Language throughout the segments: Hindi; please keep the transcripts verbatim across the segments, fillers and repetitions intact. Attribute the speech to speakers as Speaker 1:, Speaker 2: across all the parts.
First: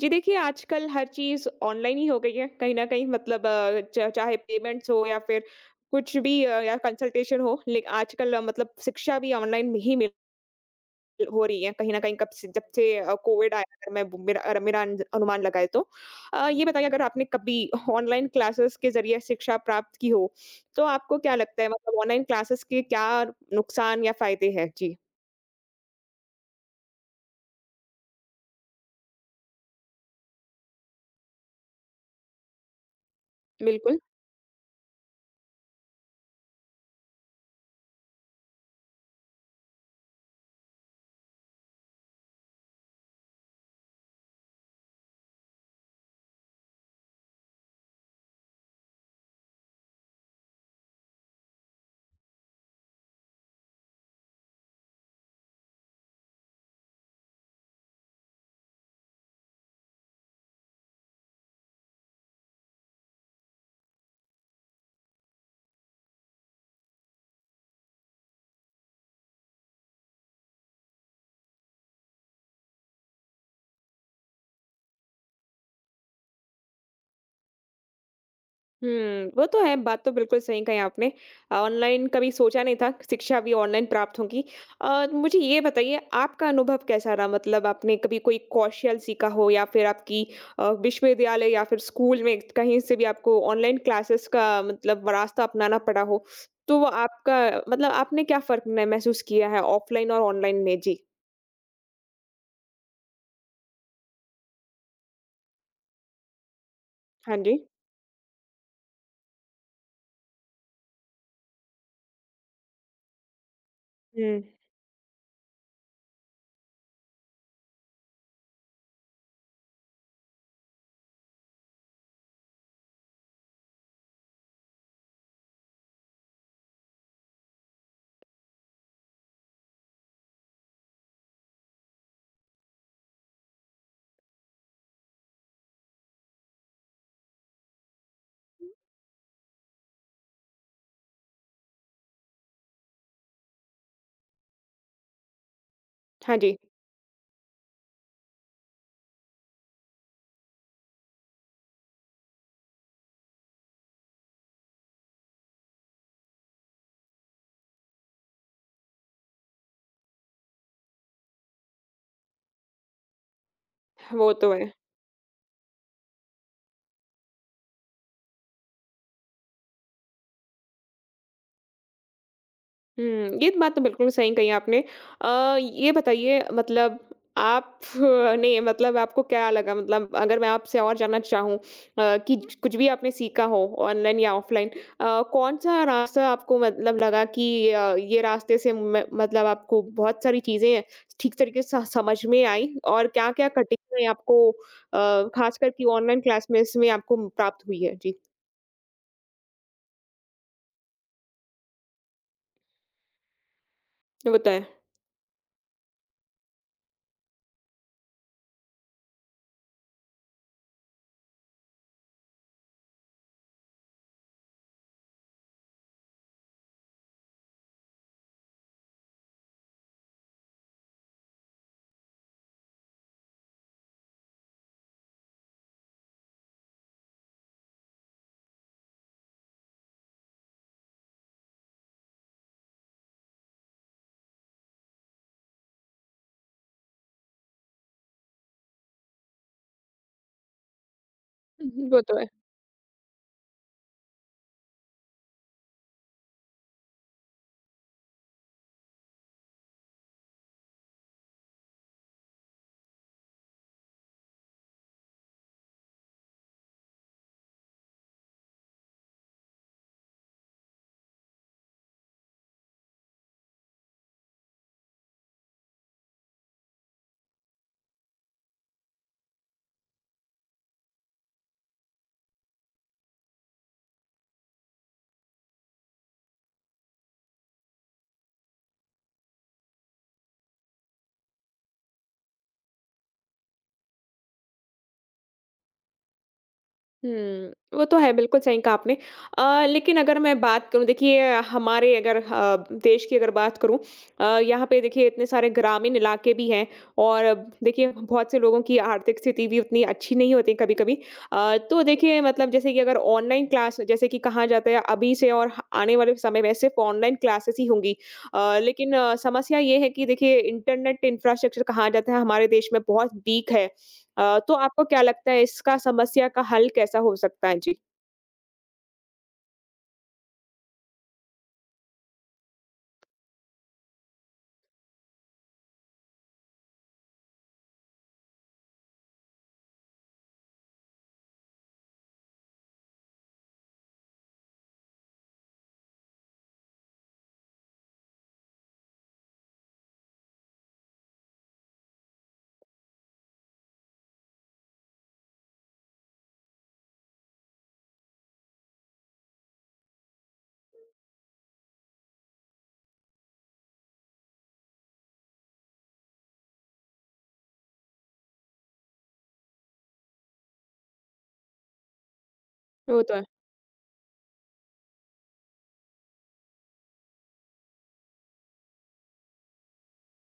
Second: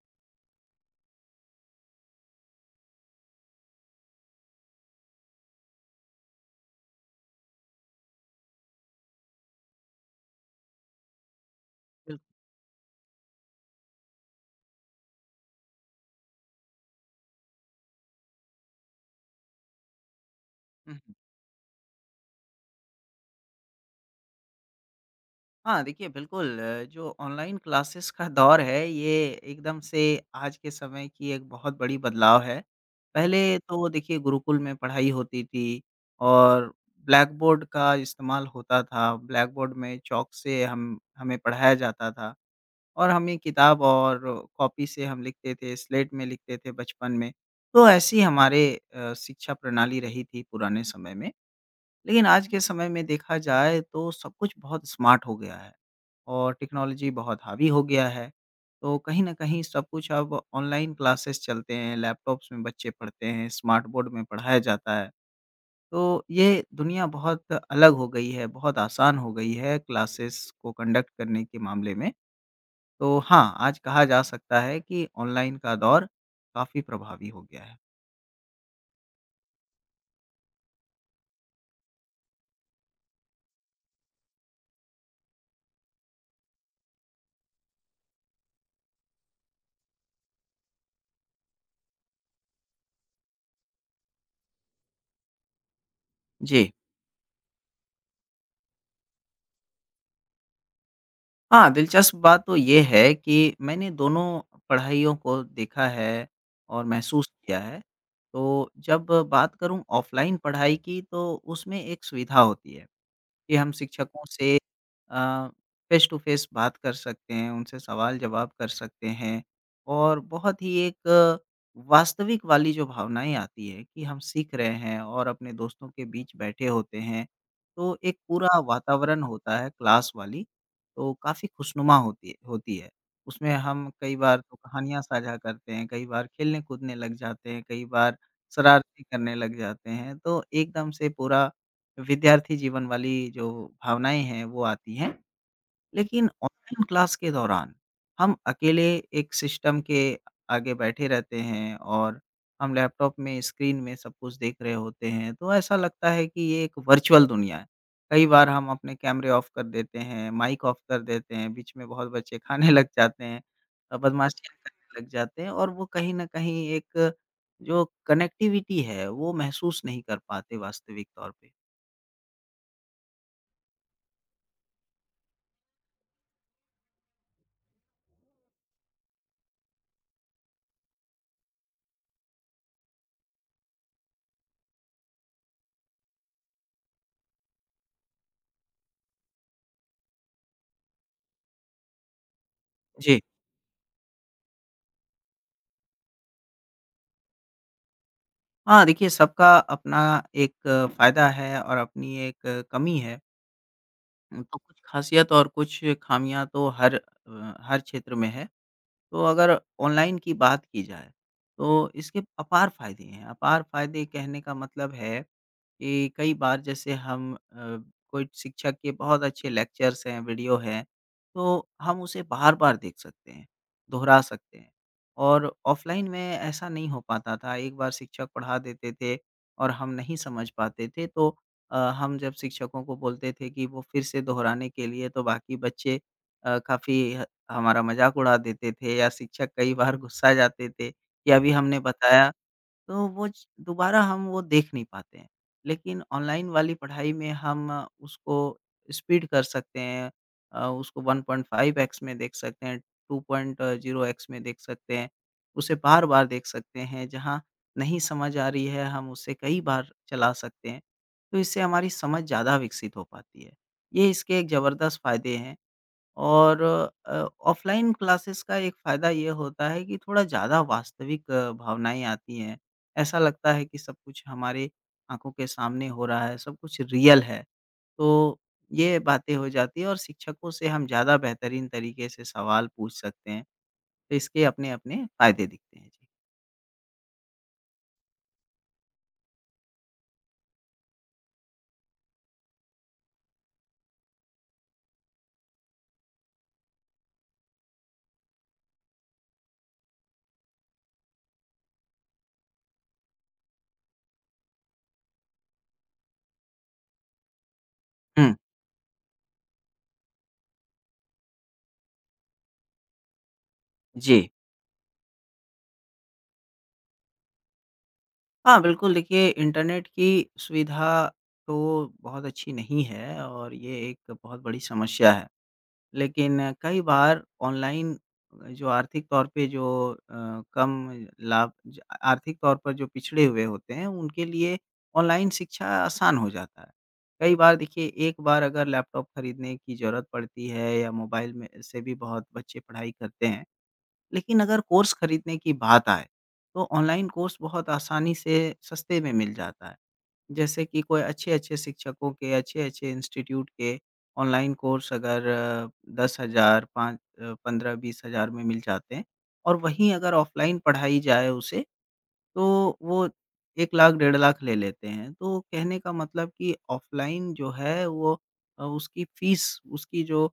Speaker 1: जी देखिए, आजकल हर चीज़ ऑनलाइन ही हो गई है, कहीं न कहीं मतलब अ, च चाहे पेमेंट्स हो या फिर कुछ भी अ, या कंसल्टेशन हो, ले आजकल अ, मतलब शिक्षा भी ऑनलाइन ही मिल हो रही है, कहीं न कहीं
Speaker 2: बिल
Speaker 1: कब से जब से अ, कोविड आया, अगर मैं ब मेरा अर मेरा अंज अनुमान लगाए तो। अ, ये बताइए, अगर आपने कभी ऑनलाइन क्लासेस के ज़रिए शिक्षा प्राप्त की हो, तो
Speaker 2: हुँ, हुँ।
Speaker 1: आपको क्या लगता है मतलब ऑनलाइन क्लासेस के क्या नुकसान या फ़ायदे हैं? जी,
Speaker 2: हाँ, देखिए बिल्कुल अ, जो ऑनलाइन क्लासेस का दौर है ये एकदम से आज के समय की एक बहुत बड़ी बदलाव है। पहले तो
Speaker 1: बिल्कुल।
Speaker 2: देखिए गुरुकुल में पढ़ाई होती थी और ब्लैक बोर्ड का इस्तेमाल होता था। ब्लैक बोर्ड में चॉक से हम हमें पढ़ाया जाता था और हमें किताब और कॉपी से हम लिखते थे, स्लेट में लिखते थे बचपन में। तो ऐसी हमारे अ, शिक्षा प्रणाली रही थी पुराने समय में। लेकिन आज के समय में देखा जाए तो सब कुछ बहुत स्मार्ट हो गया है और टेक्नोलॉजी बहुत हावी हो गया है। तो कहीं न कहीं सब कुछ अब ऑनलाइन क्लासेस चलते हैं, लैपटॉप्स में बच्चे पढ़ते हैं, स्मार्ट बोर्ड में पढ़ाया जाता है। तो ये दुनिया बहुत अलग हो गई है, बहुत आसान हो गई है क्लासेस को कंडक्ट करने के मामले में। तो हाँ, आज कहा जा सकता है कि ऑनलाइन का दौर काफ़ी प्रभावी हो गया है।
Speaker 1: हुँ, वो तो है, बात तो बिल्कुल सही कही आपने। ऑनलाइन कभी सोचा नहीं था कि शिक्षा भी ऑनलाइन प्राप्त होगी। अ, मुझे ये बताइए, आपका अनुभव कैसा रहा? मतलब आपने कभी कोई कौशल सीखा हो या फिर आपकी अ, विश्वविद्यालय या फिर स्कूल में कहीं से भी आपको ऑनलाइन क्लासेस का मतलब रास्ता अपनाना पड़ा हो,
Speaker 2: जी।
Speaker 1: तो वो आपका मतलब आपने क्या फ़र्क न महसूस किया है ऑफ़लाइन और ऑनलाइन में? जी।
Speaker 2: हाँ, दिलचस्प बात तो ये है कि मैंने दोनों पढ़ाइयों को देखा है और महसूस
Speaker 1: हाँ जी।
Speaker 2: किया है। तो जब बात करूँ ऑफ़लाइन पढ़ाई की तो उसमें एक सुविधा होती है कि हम शिक्षकों
Speaker 1: हुँ।
Speaker 2: से अ, फ़ेस टू फ़ेस बात कर सकते हैं, उनसे सवाल-जवाब कर सकते हैं और बहुत ही एक अ, वास्तविक वाली जो भावनाएँ आती है कि हम सीख रहे हैं और अपने दोस्तों के बीच बैठे होते हैं, तो एक पूरा वातावरण होता है क्लास वाली, तो काफ़ी खुशनुमा होती है होती है। उसमें हम कई बार तो कहानियाँ साझा करते हैं, कई बार खेलने-कूदने लग जाते हैं, कई बार शरारतें करने लग जाते हैं, तो एकदम से पूरा विद्यार्थी जीवन वाली जो भावनाएँ हैं, वो आती हैं। लेकिन
Speaker 1: हाँ जी,
Speaker 2: ऑनलाइन क्लास के दौरान हम अकेले एक सिस्टम के आगे बैठे रहते हैं और हम लैपटॉप में, स्क्रीन में सब कुछ देख रहे होते हैं, तो ऐसा लगता है कि ये एक वर्चुअल दुनिया है। कई बार हम अपने कैमरे ऑफ कर देते हैं, माइक ऑफ कर देते हैं, बीच में बहुत बच्चे खाने लग जाते हैं, अ,
Speaker 1: वो
Speaker 2: बदमाशियाँ
Speaker 1: तो है।
Speaker 2: करने लग जाते हैं और वो कहीं न कहीं एक जो कनेक्टिविटी है, वो महसूस नहीं कर पाते वास्तविक तौर पे।
Speaker 1: हुँ, ये तो बात तो बिल्कुल सही कही आपने। अ, ये बताइए मतलब आप ने मतलब आपको क्या लगा, मतलब अगर मैं आपसे और जानना चाहूँ अ, कि कुछ भी आपने सीखा हो ऑनलाइन या ऑफ़लाइन, अ, कौन-सा रास्ता आपको मतलब लगा कि अ, ये रास्ते से म मतलब आपको बहुत सारी चीज़ें ठीक तरीके से स समझ में आई, और
Speaker 2: जी।
Speaker 1: क्या-क्या कठिनाई आपको अ, ख़ासकर कि ऑनलाइन क्लास में इसमें आपको प्राप्त हुई है? जी,
Speaker 2: हाँ, देखिए सबका अपना एक फ़ायदा है और अपनी एक अ, कमी है। उम, तो
Speaker 1: बताएँ।
Speaker 2: कुछ ख़ासियत और कुछ ख़ामियाँ तो हर अ, हर क्षेत्र में है। तो अगर ऑनलाइन की बात की जाए, तो इसके अपार फ़ायदे हैं। अपार फ़ायदे कहने का मतलब है कि कई बार जैसे हम अ, कोई शिक्षक के बहुत अच्छे लेक्चर्स हैं, वीडियो हैं, तो हम उसे बार-बार देख सकते हैं, दोहरा सकते हैं और ऑफ़लाइन में ऐसा नहीं हो पाता था। एक बार शिक्षक पढ़ा देते थे और हम नहीं समझ पाते थे, तो अ, हम जब शिक्षकों को बोलते थे कि वो फिर से दोहराने के लिए, तो बाकी बच्चे अ, काफ़ी ह हमारा मज़ाक उड़ा देते थे या शिक्षक कई बार गुस्सा जाते थे कि अभी हमने बताया, तो वो च दोबारा हम वो देख नहीं पाते हैं। लेकिन ऑनलाइन वाली पढ़ाई में हम अ, उसको स्पीड कर सकते हैं, अ, उसको वन पॉइंट फ़ाइव एक्स में देख सकते हैं, टू पॉइंट ज़ीरो एक्स में देख सकते हैं, उसे बार-बार देख सकते हैं, जहाँ नहीं समझ आ रही है हम उसे कई बार चला सकते हैं। तो इससे हमारी समझ ज़्यादा विकसित हो पाती है। ये इसके एक ज़बरदस्त फ़ायदे हैं। और अ, ऑफ़लाइन क्लासेस का एक फ़ायदा ये होता है कि थोड़ा ज़्यादा वास्तविक अ, भावनाएँ आती हैं। ऐसा लगता है कि सब कुछ हमारे आँखों के सामने हो रहा है, सब कुछ रियल है। तो ये बातें हो जाती हैं और शिक्षकों से हम ज़्यादा बेहतरीन तरीके से सवाल पूछ सकते हैं। तो इसके अपने-अपने फ़ायदे दिखते हैं। जी।
Speaker 1: हुँ, वो तो है, बिल्कुल सही कहा आपने। अ, लेकिन अगर मैं बात करूँ, देखिए हमारे अगर ह देश की अगर बात करूँ, अ, यहाँ पे देखिए इतने सारे ग्रामीण इलाके भी हैं, और अब देखिए बहुत से लोगों की आर्थिक स्थिति भी उतनी अच्छी नहीं होती कभी-कभी। अ, तो देखिए मतलब जैसे कि अगर ऑनलाइन क्लास, जैसे कि कहा जाता है अभी से और ह- आने वाले समय में सिर्फ़ ऑनलाइन क्लासेस ही होंगी।
Speaker 2: हुँ,
Speaker 1: अ, लेकिन अ, समस्या ये है कि देखिए इंटरनेट इंफ्रास्ट्रक्चर, कहा जाता है हमारे देश में बहुत वीक है।
Speaker 2: जी।
Speaker 1: अ, तो आपको क्या लगता है इसका समस्या का हल कैसा हो सकता है? जी।
Speaker 2: हाँ, बिल्कुल देखिए इंटरनेट की सुविधा तो बहुत अच्छी नहीं है और ये एक बहुत बड़ी समस्या है। लेकिन कई बार ऑनलाइन जो आर्थिक तौर पे जो अ, कम लाभ ज आर्थिक तौर पर जो पिछड़े हुए होते हैं, उनके लिए ऑनलाइन शिक्षा आसान हो जाता है। कई बार देखिए एक बार अगर लैपटॉप खरीदने की ज़रूरत पड़ती है या मोबाइल में से भी बहुत बच्चे पढ़ाई करते हैं, लेकिन अगर कोर्स खरीदने की बात आए, तो ऑनलाइन कोर्स बहुत आसानी से सस्ते में मिल जाता है। जैसे कि कोई अच्छे-अच्छे शिक्षकों के, अच्छे-अच्छे इंस्टीट्यूट के ऑनलाइन कोर्स अगर दस हज़ार पाँच अ, पंद्रह से बीस हज़ार में मिल जाते हैं और वहीं अगर ऑफ़लाइन पढ़ाई जाए उसे, तो
Speaker 1: वो
Speaker 2: वो
Speaker 1: तो है।
Speaker 2: एक लाख, डेढ़ लाख ले लेते हैं। तो कहने का मतलब कि ऑफ़लाइन जो है वो अ, उसकी फ़ीस उसकी जो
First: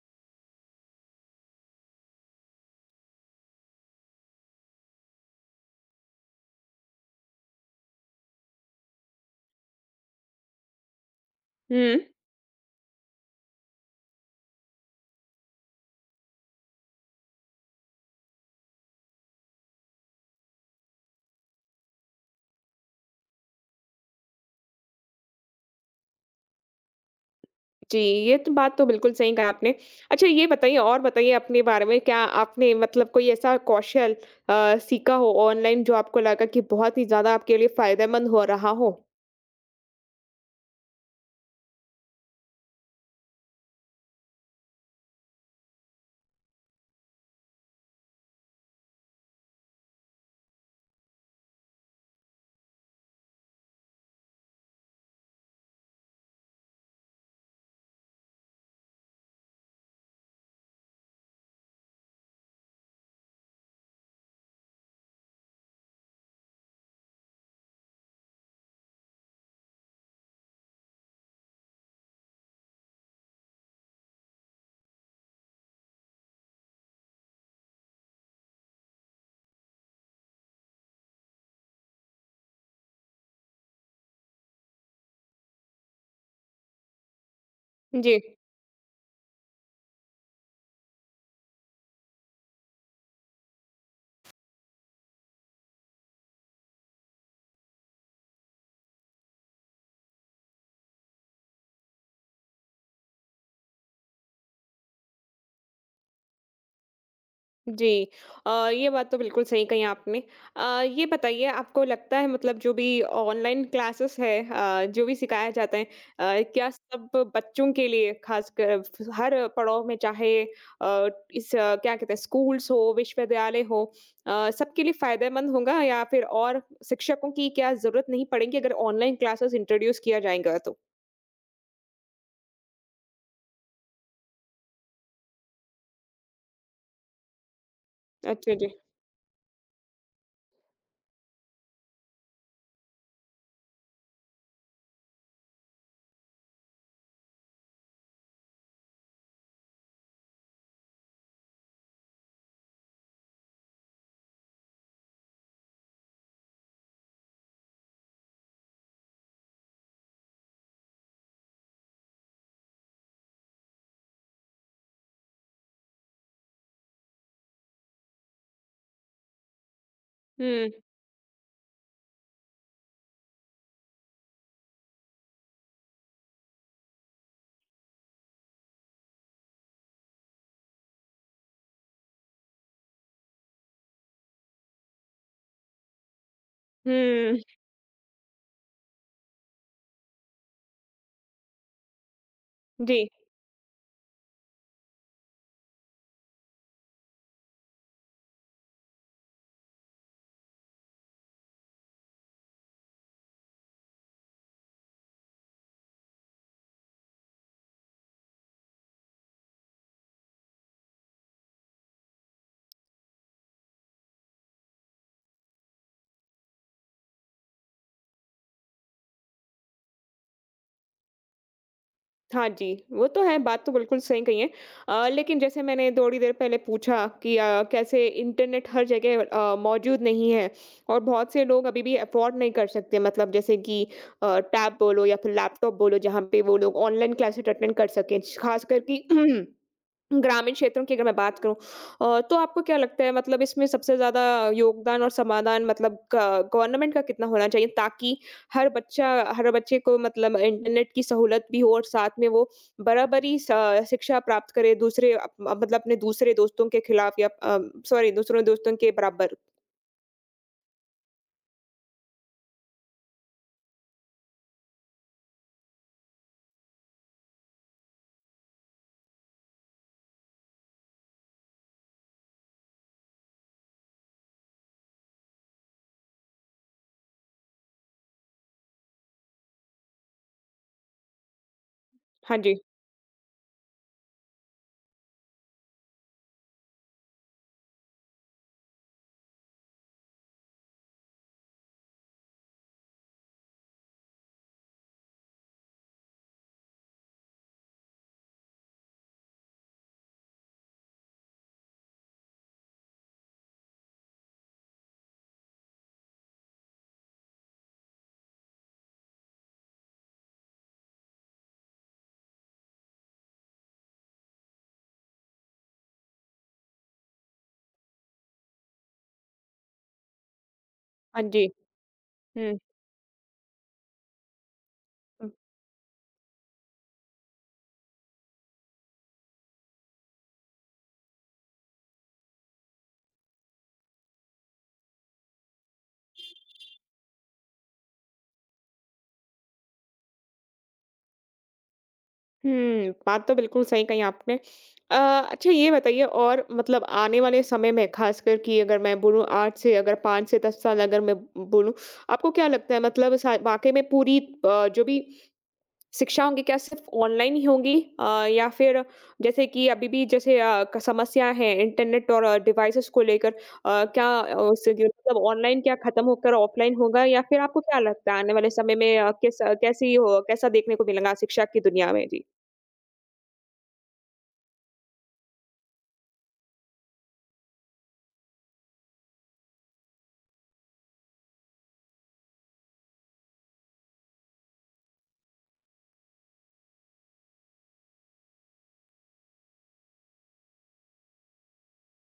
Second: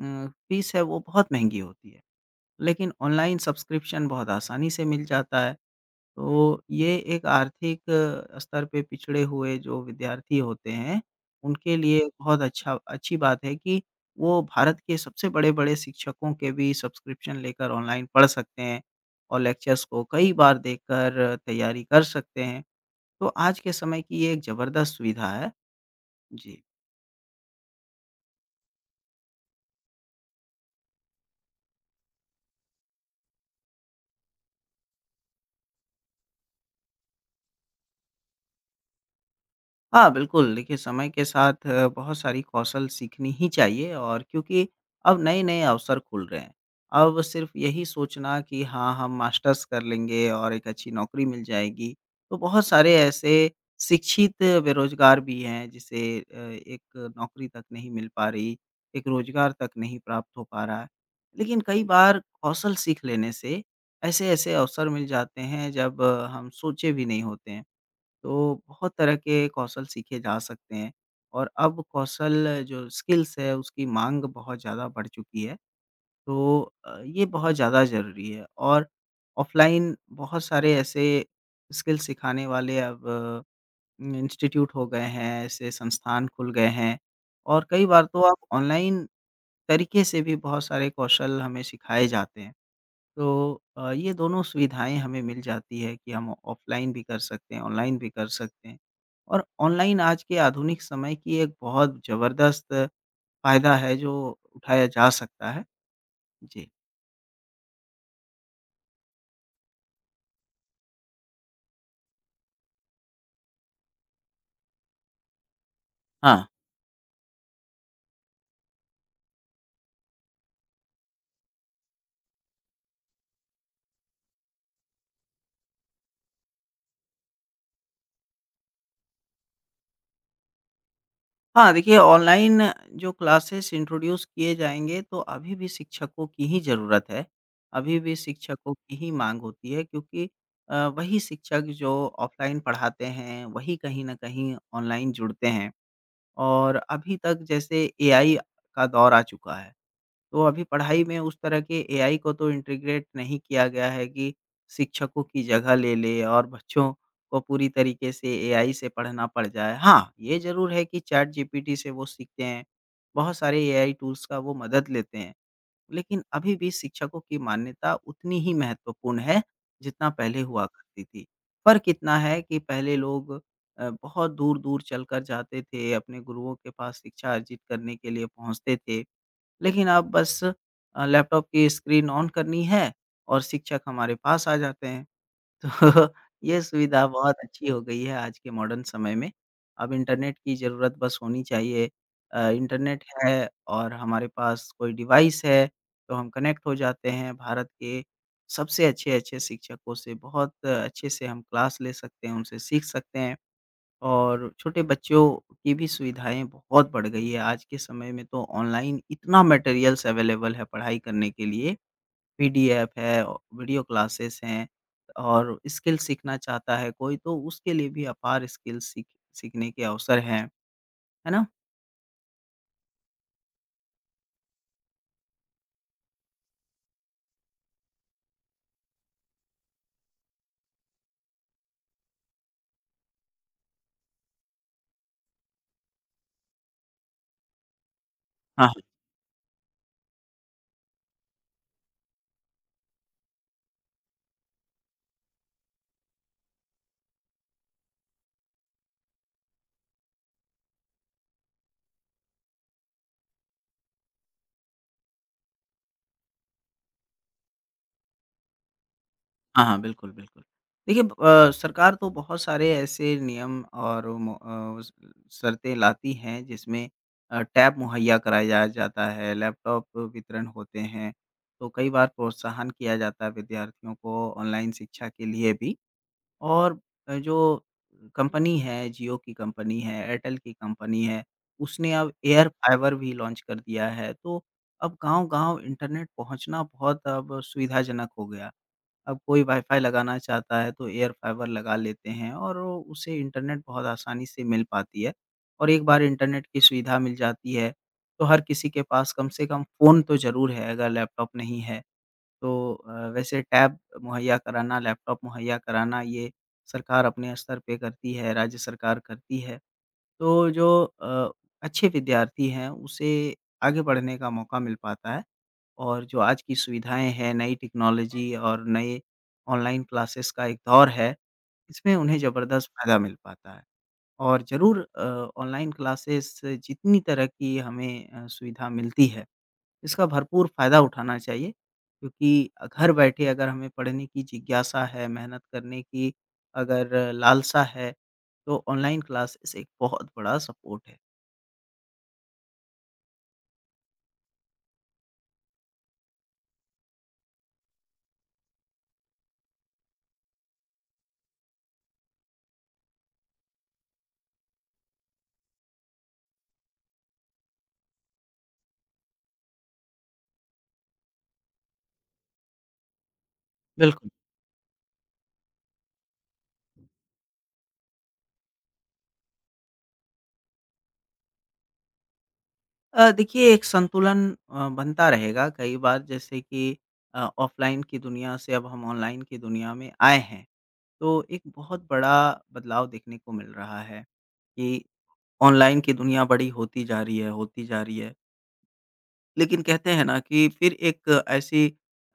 Speaker 2: उम, फ़ीस है वो बहुत महँगी होती है। लेकिन ऑनलाइन सब्सक्रिप्शन बहुत आसानी से मिल जाता है। तो ये एक आर्थिक अ, स्तर पे पिछड़े हुए जो विद्यार्थी होते हैं, उनके
Speaker 1: हुँ।
Speaker 2: लिए बहुत अच्छा अच्छी बात है कि वो भारत के सबसे बड़े-बड़े शिक्षकों के भी सब्सक्रिप्शन लेकर ऑनलाइन पढ़ सकते हैं और लेक्चर्स को कई बार देखकर तैयारी कर सकते हैं। तो आज के समय की ये एक ज़बरदस्त सुविधा है। जी।
Speaker 1: जी, ये तो बात तो बिल्कुल सही कहा आपने। अच्छा ये बताइए, और बताइए अपने बारे में, क्या आपने मतलब कोई ऐसा कौशल अ, सीखा हो ऑनलाइन जो आपको लगा कि बहुत ही ज़्यादा आपके लिए फ़ायदेमंद हो रहा हो?
Speaker 2: हाँ, बिल्कुल। देखिए, समय के साथ अ, बहुत सारी कौशल सीखनी ही चाहिए और क्योंकि अब नए-नए अवसर खुल रहे हैं। अब सिर्फ़ यही सोचना कि हाँ, हम मास्टर्स कर लेंगे और एक अच्छी नौकरी मिल जाएगी। तो बहुत सारे ऐसे शिक्षित बेरोज़गार भी हैं जिसे अ, एक नौकरी तक नहीं मिल पा रही, एक रोज़गार तक नहीं प्राप्त हो पा रहा है। लेकिन कई बार कौशल सीख लेने से ऐसे-ऐसे अवसर मिल जाते हैं जब अ, हम सोचे भी नहीं होते हैं। तो बहुत तरह के कौशल सीखे जा सकते हैं और अब कौशल जो स्किल्स है उसकी माँग बहुत ज़्यादा बढ़ चुकी है। तो अ, ये बहुत ज़्यादा ज़रूरी है और ऑफ़लाइन बहुत सारे ऐसे स्किल सिखाने वाले अब इंस्टीट्यूट हो गए हैं, ऐसे संस्थान खुल गए हैं और कई बार
Speaker 1: जी।
Speaker 2: तो आप ऑनलाइन तरीके से भी बहुत सारे कौशल हमें सिखाए जाते हैं। तो अ, ये दोनों सुविधाएँ हमें मिल जाती है कि हम ऑफ़लाइन भी कर सकते हैं, ऑनलाइन भी कर सकते हैं। और ऑनलाइन आज के आधुनिक समय की एक बहुत ज़बरदस्त फ़ायदा है जो उठाया जा सकता है। जी।
Speaker 1: जी। अ, ये बात तो बिल्कुल सही कही आपने। अ, ये बताइए, आपको लगता है मतलब जो भी ऑनलाइन क्लासेस है, अ, जो भी सिखाया जाता है, अ,
Speaker 2: हाँ,
Speaker 1: क्या सब बच्चों के लिए ख़ासकर फ हर पड़ाव में, चाहे अ, इस अ, क्या कहते हैं स्कूल्स हो, विश्वविद्यालय हो, अ, सबके लिए फ़ायदेमंद होगा या फिर, और शिक्षकों की क्या ज़रूरत नहीं पड़ेगी अगर ऑनलाइन क्लासेस इंट्रोड्यूस किया जाएगा तो?
Speaker 2: हाँ देखिए ऑनलाइन जो क्लासेस इंट्रोड्यूस किए जाएँगे तो अभी भी शिक्षकों की ही ज़रूरत है। अभी भी
Speaker 1: अच्छा जी।
Speaker 2: शिक्षकों की ही माँग होती है क्योंकि अ, वही शिक्षक जो ऑफ़लाइन पढ़ाते हैं, वही कहीं न कहीं ऑनलाइन जुड़ते हैं। और अभी तक जैसे एआई का दौर आ चुका है, तो अभी पढ़ाई में उस तरह के एआई को तो इंटीग्रेट नहीं किया गया है कि शिक्षकों की जगह ले ले और बच्चों को पूरी तरीके से एआई से पढ़ना पड़ जाए। हाँ, ये ज़रूर है कि चैट जीपीटी से वो सीखते हैं, बहुत सारे एआई टूल्स का वो मदद लेते हैं। लेकिन अभी भी शिक्षकों की मान्यता उतनी ही महत्वपूर्ण है, जितना पहले हुआ
Speaker 1: हुँ,
Speaker 2: करती थी। फ़र्क इतना है कि पहले लोग अ, बहुत दूर-दूर चलकर जाते थे, अपने गुरुओं के पास शिक्षा अर्जित करने के लिए पहुँचते थे। लेकिन अब बस अ, लैपटॉप की स्क्रीन ऑन करनी है और शिक्षक हमारे पास आ जाते हैं। तो ये सुविधा बहुत
Speaker 1: हुँ।
Speaker 2: अच्छी हो गई है आज के मॉडर्न समय में। अब इंटरनेट की ज़रूरत बस होनी चाहिए। अ, इंटरनेट
Speaker 1: जी।
Speaker 2: है और हमारे पास कोई डिवाइस है, तो हम कनेक्ट हो जाते हैं। भारत के सबसे अच्छे-अच्छे शिक्षकों से बहुत अच्छे से हम क्लास ले सकते हैं, उनसे सीख सकते हैं और छोटे बच्चों की भी सुविधाएँ बहुत बढ़ गई है। आज के समय में तो ऑनलाइन इतना मटेरियल्स अवेलेबल है पढ़ाई करने के लिए। पीडीएफ है, वीडियो क्लासेस हैं और स्किल सीखना चाहता है कोई तो उसके लिए भी अपार स्किल सीख सीखने के अवसर हैं, है ना?
Speaker 1: हाँ जी, वो तो है, बात तो बिल्कुल सही कही है। अ, लेकिन जैसे मैंने थोड़ी देर पहले पूछा कि अ, कैसे इंटरनेट हर जगह अ, मौजूद नहीं है, और बहुत से लोग अभी भी अफ़ोर्ड नहीं कर सकते मतलब जैसे कि अ, टैब बोलो या फिर लैपटॉप बोलो, जहाँ पे वो लोग ऑनलाइन क्लासेस अटेंड कर सकें। ख़ास
Speaker 2: हाँ, हाँ।
Speaker 1: कर कि ग्रामीण क्षेत्रों की अगर मैं बात करूँ, अ, तो आपको क्या लगता है मतलब इसमें सबसे ज़्यादा योगदान और समाधान मतलब ग गवर्नमेंट का कितना होना चाहिए, ताकि हर बच्चा, हर बच्चे को मतलब इंटरनेट की सहूलत भी हो और साथ में वो बराबरी स शिक्षा प्राप्त करे दूसरे अप मतलब अपने दूसरे दोस्तों के खिलाफ या अ, सॉरी, दूसरे दोस्तों के बराबर।
Speaker 2: हाँ, हाँ, बिल्कुल, बिल्कुल। देखिए ब- अ, सरकार तो बहुत सारे ऐसे नियम और मो अ, स शर्तें लाती हैं जिसमें अ, टैब मुहैया कराया जा, जाता है, लैपटॉप वितरण होते हैं, तो कई बार प्रोत्साहन किया जाता है विद्यार्थियों को ऑनलाइन शिक्षा के लिए भी। और अ, जो कंपनी है, जियो की कंपनी है, एयरटेल की कंपनी है, उसने अब
Speaker 1: हाँ
Speaker 2: एयर
Speaker 1: जी।
Speaker 2: फाइबर भी लॉन्च कर दिया है। तो अब गाँव-गाँव इंटरनेट पहुँचना बहुत अब सुविधाजनक हो गया। अब कोई वाई-फाई लगाना चाहता है तो एयर फाइबर लगा लेते हैं और वो उसे इंटरनेट बहुत आसानी से मिल पाती है। और एक बार इंटरनेट की सुविधा मिल जाती है, तो हर किसी के पास कम से कम फ़ोन तो ज़रूर है अगर लैपटॉप नहीं है। तो अ, वैसे टैब मुहैया कराना, लैपटॉप मुहैया कराना ये सरकार अपने स्तर पे करती है, राज्य सरकार करती है। तो जो अ, अच्छे विद्यार्थी हैं उसे आगे बढ़ने का मौका मिल पाता है और जो आज की सुविधाएँ हैं, नई टेक्नोलॉजी और नए ऑनलाइन क्लासेस का एक दौर है,
Speaker 1: हाँ जी।
Speaker 2: इसमें उन्हें
Speaker 1: हुँ।
Speaker 2: ज़बरदस्त फ़ायदा मिल पाता है। और ज़रूर अ, ऑनलाइन क्लासेस जितनी तरह की हमें अ, सुविधा मिलती है इसका भरपूर फ़ायदा उठाना चाहिए क्योंकि घर बैठे अगर हमें पढ़ने की जिज्ञासा है, मेहनत करने की अगर लालसा है, तो ऑनलाइन क्लासेस एक बहुत बड़ा सपोर्ट है।
Speaker 1: हुँ, बात तो बिल्कुल सही कही आपने। अ, अच्छा ये बताइए, और मतलब आने वाले समय में ख़ासकर कि अगर मैं बोलूँ आठ से, अगर पाँच से दस साल अगर मैं बोलूँ, आपको क्या लगता है मतलब सा वाक़ई में पूरी अ, जो भी शिक्षा होंगी, क्या सिर्फ़ ऑनलाइन ही होंगी? अ, या फिर जैसे कि अभी भी जैसे अ, क समस्या है इंटरनेट और डिवाइसेज़ को लेकर, अ, क्या
Speaker 2: बिल्कुल।
Speaker 1: अ, उससे जो मतलब ऑनलाइन क्या ख़त्म होकर ऑफ़लाइन होगा? या फिर आपको क्या लगता है आने वाले समय में अ, किस अ, कैसी हो कैसा देखने को मिलेगा शिक्षा की दुनिया में? जी।
Speaker 2: अ, देखिए एक संतुलन अ, बनता रहेगा कई बार जैसे कि अ, ऑफ़लाइन की दुनिया से अब हम ऑनलाइन की दुनिया में आए हैं, तो एक बहुत बड़ा बदलाव देखने को मिल रहा है कि ऑनलाइन की दुनिया बड़ी होती जा रही है, होती जा रही है। लेकिन कहते हैं ना कि फिर एक ऐसी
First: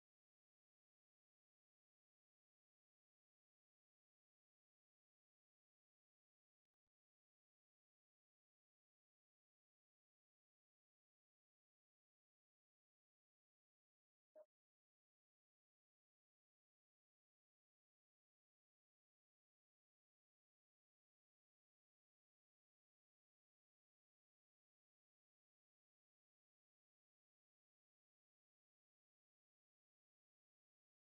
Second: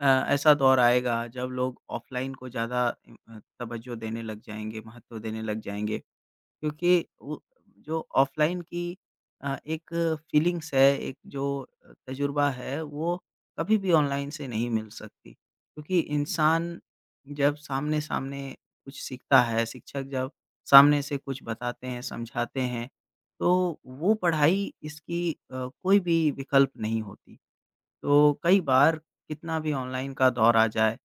Speaker 2: अ, ऐसा दौर आएगा जब लोग ऑफ़लाइन को ज़्यादा अ, तवज्जो देने लग जाएँगे, महत्व देने लग जाएँगे क्योंकि वो जो ऑफ़लाइन की अ, एक फ़ीलिंग्स है, एक जो अ, तजुर्बा है वो कभी भी ऑनलाइन से नहीं मिल सकती। क्योंकि इंसान जब सामने-सामने कुछ सीखता है, शिक्षक जब सामने से कुछ बताते हैं, समझाते हैं, तो वो पढ़ाई इसकी अ, कोई भी विकल्प नहीं होती। तो कई बार कितना भी ऑनलाइन का दौर आ जाए,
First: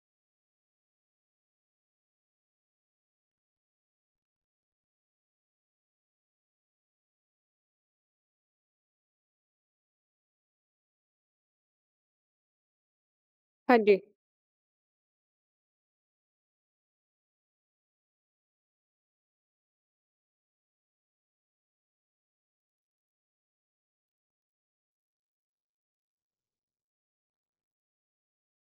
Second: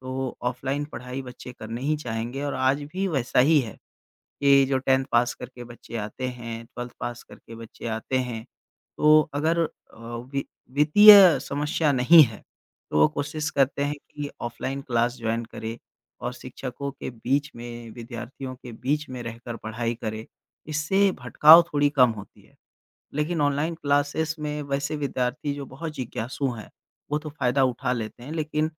Speaker 2: तो ऑफ़लाइन पढ़ाई बच्चे करने ही चाहेंगे और आज भी वैसा ही है कि जो दसवीं पास करके बच्चे आते हैं, बारहवीं पास करके बच्चे आते हैं, तो अगर अ, वि वित्तीय समस्या नहीं है, तो वो कोशिश
Speaker 1: हाँ
Speaker 2: करते हैं
Speaker 1: जी।
Speaker 2: कि ऑफ़लाइन क्लास जॉइन करें और शिक्षकों के बीच में, विद्यार्थियों के बीच में रहकर पढ़ाई करें। इससे भटकाव थोड़ी कम होती है। लेकिन ऑनलाइन क्लासेस में वैसे विद्यार्थी जो बहुत जिज्ञासु हैं, वो तो फ़ायदा उठा लेते हैं, लेकिन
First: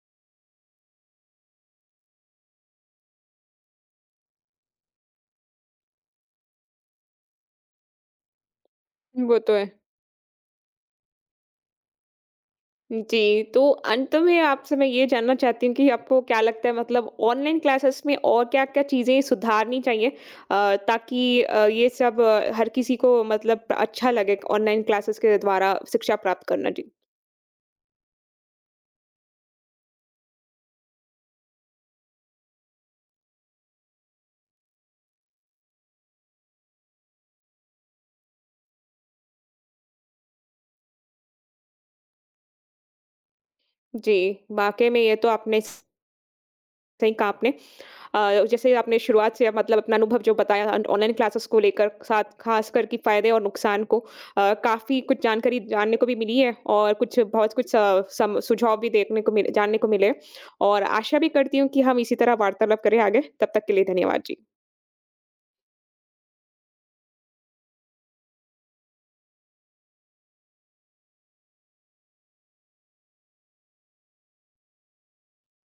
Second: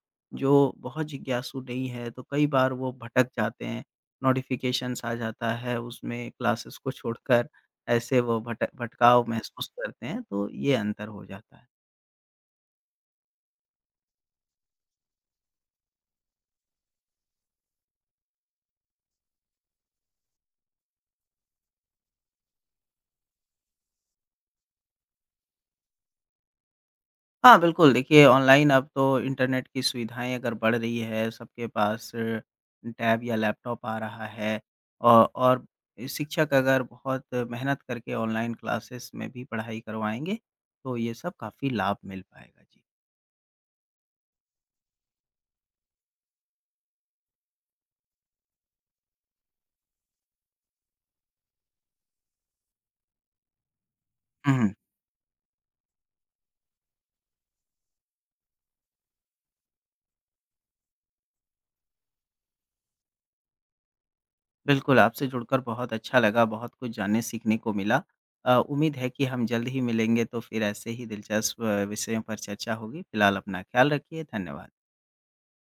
Speaker 2: जो बहुत जिज्ञासु नहीं है, तो कई बार वो भटक जाते हैं। नोटिफ़िकेशंस आ जाता है उसमें क्लासेस को छोड़कर, ऐसे वो भट भटकाव
Speaker 1: वो तो है।
Speaker 2: महसूस करते हैं, तो ये अंतर हो जाता है।
Speaker 1: जी, तो अंत में आपसे मैं ये जानना चाहती हूँ कि आपको क्या लगता है मतलब ऑनलाइन क्लासेस में और क्या-क्या चीज़ें सुधारनी चाहिए, अ, ताकि अ, ये सब अ, हर किसी को मतलब अच्छा लगे ऑनलाइन क्लासेस के द्वारा शिक्षा प्राप्त करना? जी।
Speaker 2: हाँ, बिल्कुल, देखिए ऑनलाइन अब तो इंटरनेट की सुविधाएँ अगर बढ़ रही है, सबके पास टैब या लैपटॉप आ रहा है औ और शिक्षक अगर बहुत मेहनत करके ऑनलाइन क्लासेस में भी पढ़ाई करवाएँगे, तो ये सब काफ़ी लाभ मिल पाएगा। जी।
Speaker 1: जी, वाक़ई में ये तो आपने सही कहा आपने। अ, जैसे आपने शुरुआत से मतलब अपना अनुभव जो बताया, अन ऑनलाइन क्लासेस को लेकर, साथ ख़ासकर कि फ़ायदे और नुकसान को, अ,
Speaker 2: हुँ,
Speaker 1: काफ़ी कुछ जानकारी जानने को भी मिली है, और कुछ बहुत कुछ स सम सुझाव भी देखने को मिले, जानने को मिले, और आशा भी करती हूँ कि हम इसी तरह वार्तालाप करें आगे। तब तक के लिए धन्यवाद जी।
Speaker 2: बिल्कुल, आपसे जुड़कर बहुत अच्छा लगा, बहुत कुछ जानने-सीखने को मिला। अ, उम्मीद है कि हम जल्द ही मिलेंगे, तो फिर ऐसे ही दिलचस्प अ, विषयों पर चर्चा होगी। फिलहाल अपना ख्याल रखिए, धन्यवाद।